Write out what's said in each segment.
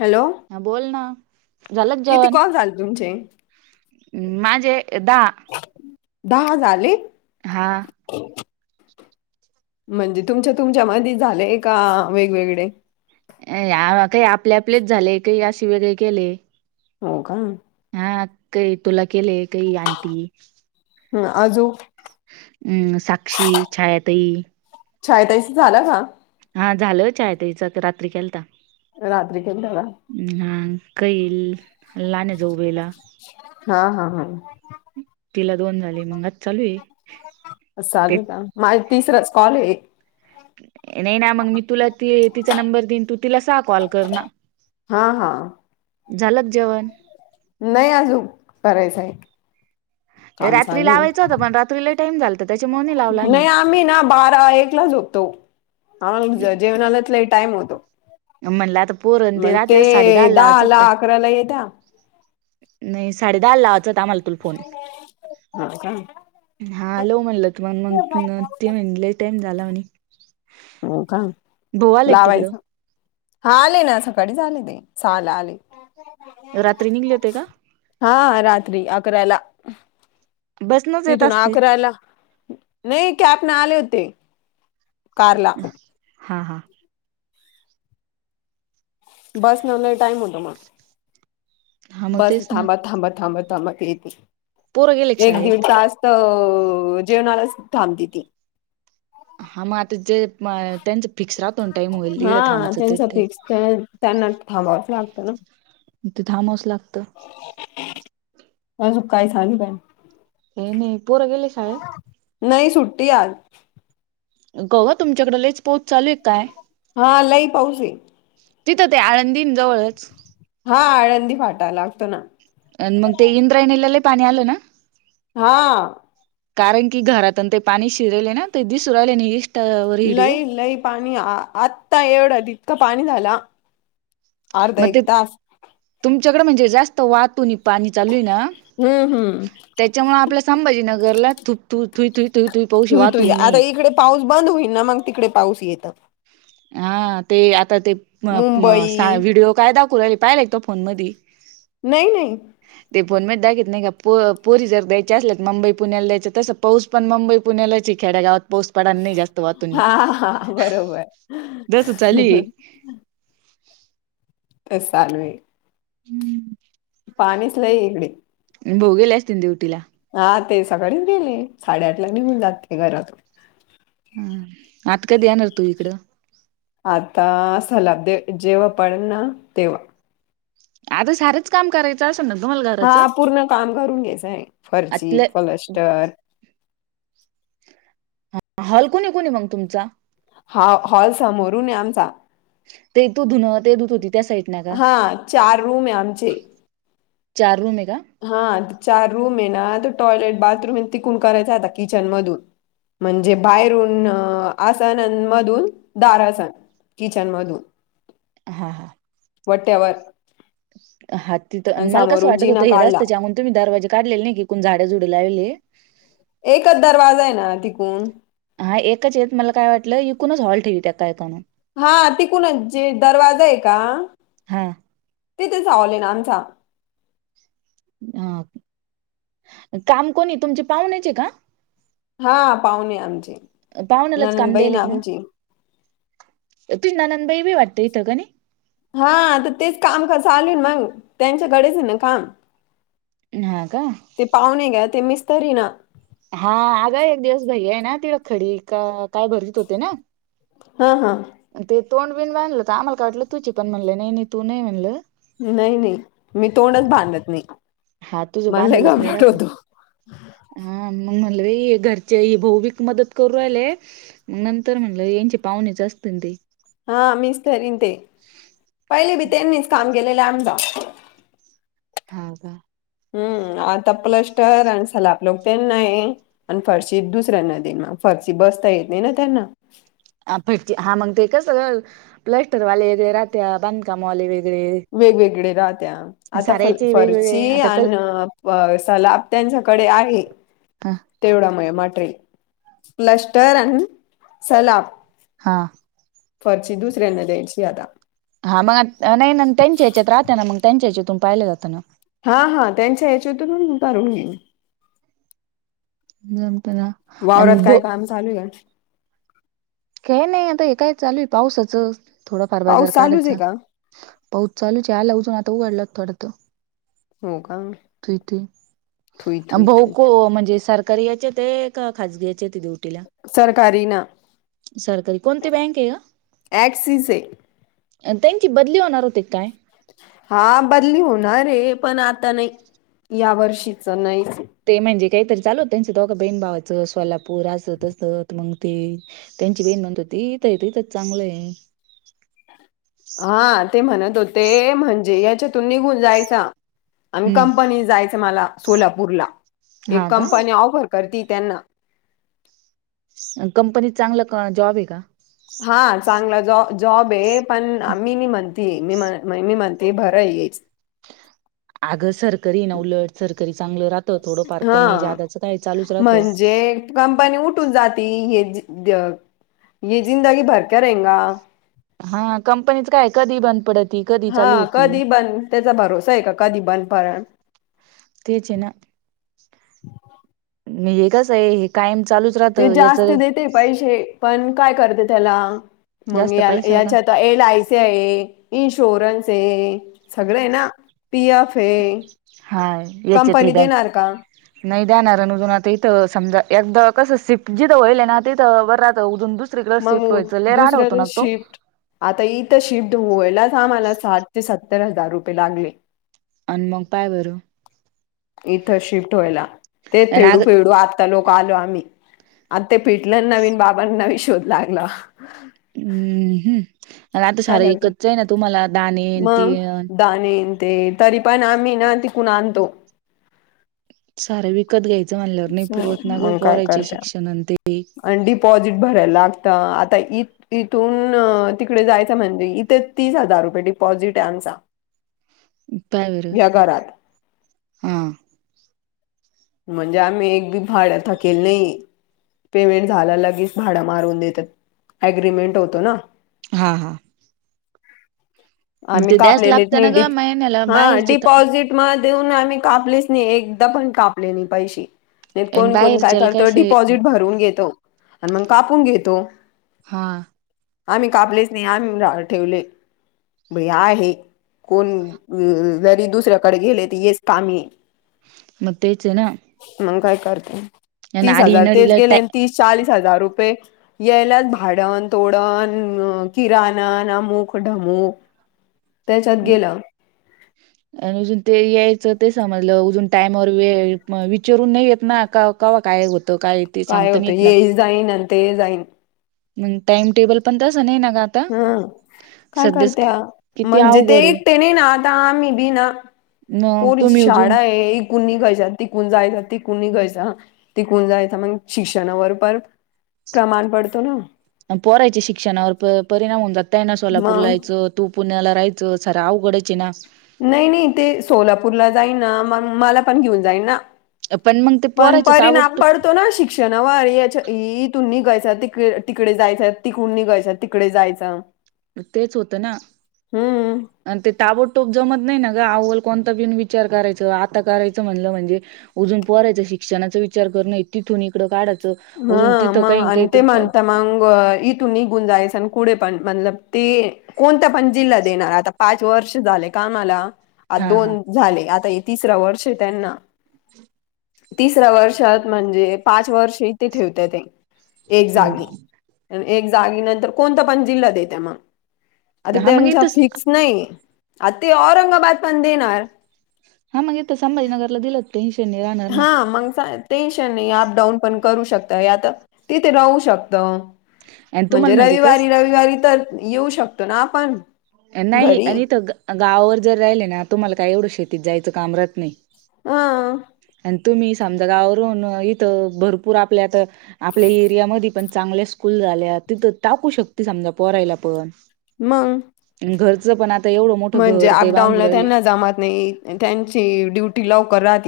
Hello हं.. बोल ना! झालं का किती जेवण? कॉल झाले तुमचे? हम... माझे दहा. दहा झाले? हा. म्हणजे, तुमच्या-तुमच्या मधेच झालंय का? वेगवेगळे आपले आपलेच झाले काही अशे वेगळे केले हो, का? काही तुला केले, काही अंटी हम्म अजून हम्म साक्षी, छाया ताई छाया ताईचं झाला का? हा झालं छाया ताईचं, आता रात्री केलता. रात्री कधी झाला? कईल लान जोवेला हा हा हा तिला दोन झाले. मंग आत सालू ला माझा, तिसराच कॉल आहे. नाही ना! मग मी तुला त तिचा नंबर देईन, तू तिला सहा कॉल कर ना. हा.. हा.. झालं का जेवण? नाही आजून, करायचंय. काम रात्री चालू लावायचं होता आहे. पण रात्री लय टाइम झालता त्याच्यामुळे लावला मी नाही आम्ही ना, बारा- एकला झोपतो. हं.. जेवणालयात लई टाइम होतो. म्हणलं आता पोरं ते मग राहतेत, ते साडेदहालाच दहाला झोपतय. अकराला येत्या नाही साडेदहाला लावायचा होता, आम्हाला तुला फोन. हो का नाही हा, लाव म्हणलं होतं. म मंग ती म्हणली लई टाईम झाला म्हणे. हो का? भाऊ आले का लावायच तिकडं? हा, आले ना. सकाळीच आले मी सहाला आले. रात्री निघले होते का? हा रात्री अकराला बसनंच येत तिथून असतील. आकरायला, नाही कॅपन आले होते. कारला हा हा बसनं लई टाईम होतो मग. हा मग बस तेच ना. थांबत थांबत थांबत थांबत येती. पोरं गेले का एक दीड शाळेत? तास तर अ जेवणालाच थांबती ती. हा मग आता जे म- त्यांचं फिक्स राहतो ना टाईम होईल हा इकडं थांबायचं त्यांचा तिथे. फिक्स त्यांना थांबावचं लागतं ना! तिथं थांबावंच लागतं मग झोपायचं आणि काय? हे नाही, पोरं गेले शाळेत? नाही, सुट्टी आज गवा तुमच्याकड लईच पाऊस चालू आहे काय? हा लय पाऊस आहे तिथं ते आळंदीन जवळच? हा आळंदी फाटा लागतो ना. अ मग ते इंद्रायणीला लय पाणी आलं ना. हा. कारण कि घरातन ते पाणी शिरले ना ते दिस राहिले नाही इस्टा वर व्हिडिओ. लई लई पाणी आत्ता एवढं इतकं पाणी झाला. अर्धा मग ते एक तास तुमच्याकडे म्हणजे जास्त वाहतूनी पाणी चालू आहे ना? हम्म हम्म. त्याच्यामुळे आपल्या संभाजी नगरला थूप थुईथुई तु पहशी तुई वाहून तुई ह आता नाही. इकडे पाऊस बंद होईनना मग तिकडे पाऊस येत. हा ते आता ते मुंबई व्हिडिओ काय दाखवला पाहिले का फोन मध्ये? नाही नाही. फोनमध्ये दाघवत नाही का प पोरी जर द्यायची असल तर मुंबई पुण्याला द्यायचं तस पाऊस पण मुंबई पुण्यालाची आहे खेड्यागावात. पाऊस पड नाही जास्त वाहतो. हम्. अस सान. हम्म. पाणीच नाहीई इकडे. ब भाऊ गेलेच त तेे उटीला? हा ते सकाळीच गेले साडेआठ ला निघून जाते घरातून. हा आता कधी येणार तू इकडं? आता असल जेव्हा पडेल ना तेव्हा. आता सारंच काम करायचं असत हा पूर्ण काम करून घ्यायचय फरशी, आतल्या प्लास्टर ह हल कोणी कोणी आहे मग तुमचा? हा हॉल समोरून आहे आमचा. ते तू धुनं ते धुत होती त्या साईड ना का हा चार रूम आहे आमचे. चार रूम एक हा चार रूम आहे ना त टॉयलेट बाथरूम आहे तिकून करायचा आता किचन मधून. म्हणजे बाहेरून आसान मधून दारासन. किचन मधून. हा हा. वट्यावर ह. हा तिथं आणि मला कं वाटत हों जिना हेिराचत काढला त्याच्याममुळे तुम्हीरवाजे काढले नाही की कोण झाडजुड लावले. एकच दरवाजा आहे ना तिकून. हा एकच येत मला काय वाटलं इिकूनच हॉल ठेवी त्या कायत म्हणून. हा तिकून जे दरवाजा आहे का. हा ते त्याचा ले ना आमचा. हा काम कोणी तुमचे पाहुण्याचे का? हा पावणे आमची. नन दबई ना आमची. त ननंदबाई बी वाटत इथं का नाही? हा तर तेच काम चालू मग त्यांच्या घडेच ना काम. हा का ते पाहुणे घ्या ते मिस्तरी ना. हा आग एक दिवस भाई आहे ना तिला खडी का काय भरतीत होते ना. हा हा. ते तोंड बिन बांधलं तर आम्हाला का वाटलं तुच पण, म्हणले नाही नाही तू नाही म्हणलं. नाही नाही मी तोंडच बांधत नाही. हा तुझ मला लय बांधलच नाही घबराट रात ना होतो. हा. म म्हणल ते घरचे भाऊविक मदत करू रालेय म नंतर म्हणल यांचे पाहुणेच अस तील ते हा मिस्तरीन ते पहिले बी त्यांनीच काम केलेले आमचा. हा का? हम्म. आता प्लॅस्टर आणि सलाप लोपेक नाही आणि फरशी दुसऱ्यांना देनार फरशी बस ता येत नाही ना त्यांना. ह पट हा मग ते कसं प्लॅस्टरवाले येगळे रात्या बांधकामवाले वे वेगवेगळे राहत्या. आता फ साऱ्याचे वेगवेगळे फर्ची आता कल आणि सलाब त्यांच्याकडे आहे. हा तेवडा मय मटेरेल प्लॅस्टर अन् सलाप हा. फर्ची दुसऱ्यांना द्यायची आता. हा मग नाही ना त्यांच्या ह्याच्यात राहते ना मग त्यांच्या याच्यातून पाहिलं जातं ना. हा हा त्यांच्या याच्यातून करून घेईन. जमतना अल् वावरात बु काय काम चालू आहे? काय नाही आता हे काय चालू आहे पावसाच. थोडाफार बाजार पाऊस चालूच आहे काढायचा, का? पाऊच चालूच आला अजून आता उघडलं थोडं तर हो का? ते ते थुई आणि थुई थुई भाऊको म्हणजे सर कारी याचे ते का खाजगी याच्यात आहे ड्युटीला सरकारी ना सरकारी कोणती बँक आहे गं, ऍक्सिस आहे त्यांची बदली होणार होती काय? हा बदली होणार आहे पण आता नाही या वर्षीच नाहीच. ते म्हणजे काहीतरी चालू त्यांचं दोघं बहिन भावाचं सोलापूर असं तसं मंग ते त्यांची बहिण म्हणत होती तथय त इथंच चांगलं आहे [inaudible] हा ते म्हणत होते म्हणजे याच्यातून निघून जायचा आणि हम्म कंपनी जायच मला सोलापूरला एक हा कंपनी का ऑफर करती त्यांना कंपनीत चांगला का जॉब आहे का? हा चांगला जाॅ जॉब आहे पण मी नाही म्हणत मी मी म्हणते भर आहे येच आगं सरकारी ना उलट सरकरी चांगलं राह हा राहतं म्हणजे कंपनी उठ न जाती मी जिंदगी भर करेंगा. हा कंपनीच काय कधीही बंद पडेल. हा कधी बंद त्याचा भरोसा आहे का कधी बंद पण तेच आहे ना म हे कस आहे कायम चालूच ते राहतं याच जास्त देते पैसे पण काय करते त्याला मग जास्त या पैशाल का याच्यात ए लायसे आहे इन्शोरन्स हे सगळे ना पी एफ हे हा याचेेत बँक नाही जाणार अजून आता इथं समजा एकदा कसं सिफ्ट जिथं होईल ना तिथं बरं [unintelligible] मग शिफ्ट व्हायचं लय राडा होतो दुसरं ना तो शिफ्ट आता इथं शिफ्ट होयलच आम्हाला साठ ते सत्तर हजार रुपये लागले. आणि मग पाय बरं. इथं शिफ्ट व्हायला तेच आणि फेडू अग फेडू आ ता लोक आलो आम्ही आता ते फिटलं नवीन बाबांना वी शोध लागला. हम्म हम्म आणि आता काय सारं करता ईकतच आहे ना तुम्हाला दाने येन ते मग येन दाणे ते तरी पण आम्ही ना तिकून आणतो सारं विकत घ्यायचं म्हणल्यावर नाही पुरवत ना ग मग काय परायचे करत्या शिक्षण ते आणि डिपॉझिट भरायला लागतं आता इ इथून तिकडे जाय म्हणजेथे तीस हजार रुपये डिपॉिझिटचा इपय वर हा म्हणजे आम्ही एक बी भाड थकल नाही पेमेंट झाला लगेच भाडा मारून देतात अग्रीमेंट होतो ना हा हा आम्ही ते द्याच लागतं ना कापलेली ग महिन्याला हा बाहेरची डिपॉझिट म देऊन आम्ही कापलेच नाही एकदा पण कापले नाही पैसे नाही कोणी कोणी काय बाहेरच्याला करतो सोय डिपॉझिट भरून घेतो आणि मग कापून घेतो हा आम्ही कापलेच नाही आम्ही ठेवले भई आहे कोण जरी दुसऱ्याकडे गेले तर येस काम्ही मत् यचे ना काय आणि तीस आडी हजार तेच नडीला गे टा त चास हजार रुपये यायलाच भाडन तोडण किराणा अमुक ढमुूक त्याच्यात गेला आणि अजून ते यायचं ते समजलं अजून टाईमवर वेळ विचारून नाही येत ना का कावा काय होत त काय ते सांगता नाही होतं ना ये जाईन आणि ते जाईन. ग टाइम टेबल पण तस हम काय सध्याच करत्या किती म्हणजे ते अवघड आहे एक ते नाही ना आ आतामही बी ना मग पोरी तुम्ही अजून शाळा ये इिकून निघाच्याात तिकून जायात तिकून निघायच तिकून जायच मग शिक्षणावर पण प्रमाण पडतो ना पोरांना याचे शिक्षणावर परिणाम होऊन जातय ना सोलापूर ला मग यायचं तू पुण्याला प्राच सर आवघड चि ना नाही नाही ते सोलापूरला जाई ना म मला पण घेऊन जाईन ना पण मग ते पोरायचं पणतरी ना ताबडतोब पडतो ना शिक्षणावर याच्या ह तु गच तिकडे तिकडे जायचं तिकुून निघायच्या तिकडे जायचं तेच होत ना आणि ते ताबोटोब जम नाही ना ग आवल कोणता पिन विचार करायचं आता करायचं म्हणलं म्हणजे अजून पडायचं शिक्षणाच विचार कर नाही तिथून इकडं काढा हा मग आणते म्हणता मग इ तु नि गुंजायस कुढे पण मणल ते कोणता पण जिल्हा देणार आता पाच वर्ष झाले कामला आज हा हा दोन झाले आता हे तिसरां वर्ष त्यांना तिसऱ्या वर्षात म्हणजे पाच वर्ष ते ठेवते ते एक हा जागी एक जागी नंतर कोणता पण जिल्हा देत मग आता हा मग त्यांच्या इथं फिक्स नाही आ ते औरंगाबाद पण देणार हा मग इथ संभाजीनगरला दिलं टेन्शनने राहणार हा ना मग टेन्शन नाही अप डाऊन पण करू शकता आता तिथे राहू शकत आणि म्हणजे तुम्हाला कस रविवारी रविवारी तर येऊ शकतो ना आपण नाही घरी आणिथ गावावर जर राहिले ना तुम्हाला काय एवढं शेतीत जायचं काम रहत नाही हा आणि तुम्ही समजा गावर इथ भरपूर आपल्या आपल्या एरियामध्ये पण चांगल्या स्कूल झाल्या तिथं टाकू शकते समजा पराायला पण मग घरचं पण आता एवढं मोठं म्हणजे घर ते बांधू अपडाऊनला राहिले त्यांना जमत नाही त्यांची ड्युटी लवकर राह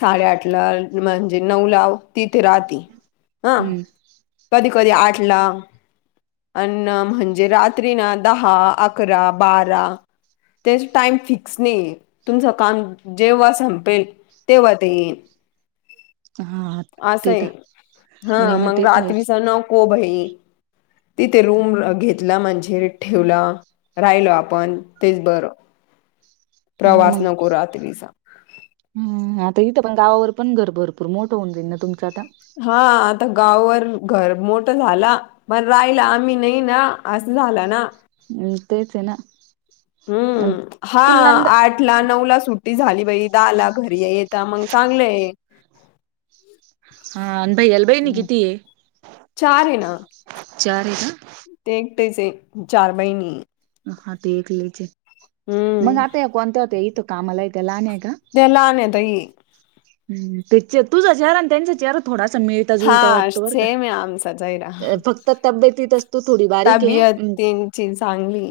साडेआठ ला म्हणजे नऊ ला तिथे राात्री हा हम्म कधी कधी आठला अन्न म्हणजे रात्री ना दहा अकरा बारा त्याच टाइम फिक्स नाही तुमचं काम जेव्हा संपेल तेव्हा ते येईन हा असं ते तर आहे हा नाही ना मग ते तर आहेच रात्रीचा नको भई तिथे रूम घेतला म्हणजे ठेवला राहिलो आपण तेच बरं ह प्रवास मग नको रात्रीचा तर इथ पण गावावर पण घर भरपूर मोठं होऊ जाईल ना तुमं आता हा आता गाववर घर मोठं झाला पण राहिला आम्ही नाही ना अस झालं ना तेच ना अन हम्म हा तुला नंद आठ ला नऊ ला सुट्टी झाली बा दला घरी येत मग चांगलंय हा अनभई अलबाईणी किती आहे चार आहे ना चार ना टेचे चार बहिणी का हा ते एकऐ लचे मग हम्म आता कोणत्या होत इथं कामाला य लहान नलाने तई हम तुझा चेहरा आणि त्यांचा चेहरा थोडा मिळता जुता हा वाटतो बर सेम आहे आमचा चेहरा का फक्त तब्येतेत असतो थोडी बारीक आहे तनची चांगली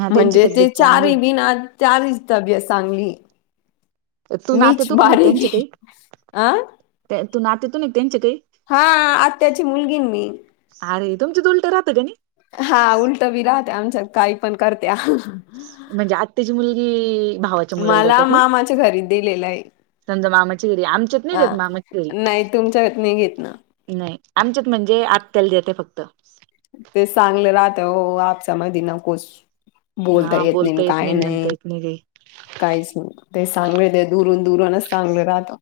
हा त्यांची म्हणजे तब्येत ते चार चांगली आहे. बिन चारचभ चांगली तू नाते मीच तूक नाही बारीक त्यांचे काही अं त्या- तू नातेतो नाही त्यांच्या काही हा आ त्याची मुलगी मी अरे तुमं दुलटं राहं का नाही हा उलट बी राहते आमच्या काही पण करते म्हणजे आत्ताची मुलगी भावाच्या मुलाला मला देतात ना मामाच्या घरी दिलेलं आहे समजा मामाचीगिरी आमच्यात हा नाहीतेत मामाचीगरी नाही तुमच्यात नाही घेत ना नाही आमच्यात म्हणजे आत्याला देते फक्त [inaudible] ते चांगले राहत हो आपच्या मध नकोच बोलता येत नाही काही नाही काहीच नाही ते सांग दुरून दुरूनच चांगलं राहतो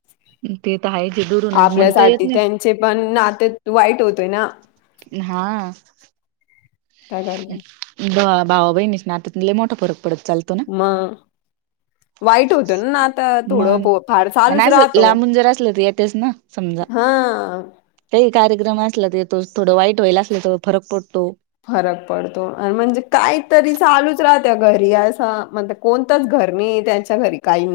ते तर आहे जे दुरूनच म्हणता येत आपल्यासाठी नाही त्यांचे पण ना ते वाईट होतोय ना हा काय करता ब भाबावा बहिणीच नातले मोठ फकडतो म वाईट होतं ना ना आता मग थोडं फार आणि चालूच अस राहतो लांबून जर असलं तर येतेच ना समजा हा काही कार्यक्रम असला तरेतो थोडं वाईट व्हाल असलथोड फरक पडतो फरक पडतो म्हणजे काहीतरी चालूच राहत घरी असं म्हण कोणतच घर नाही मी त्यांच्या घरी काही नाही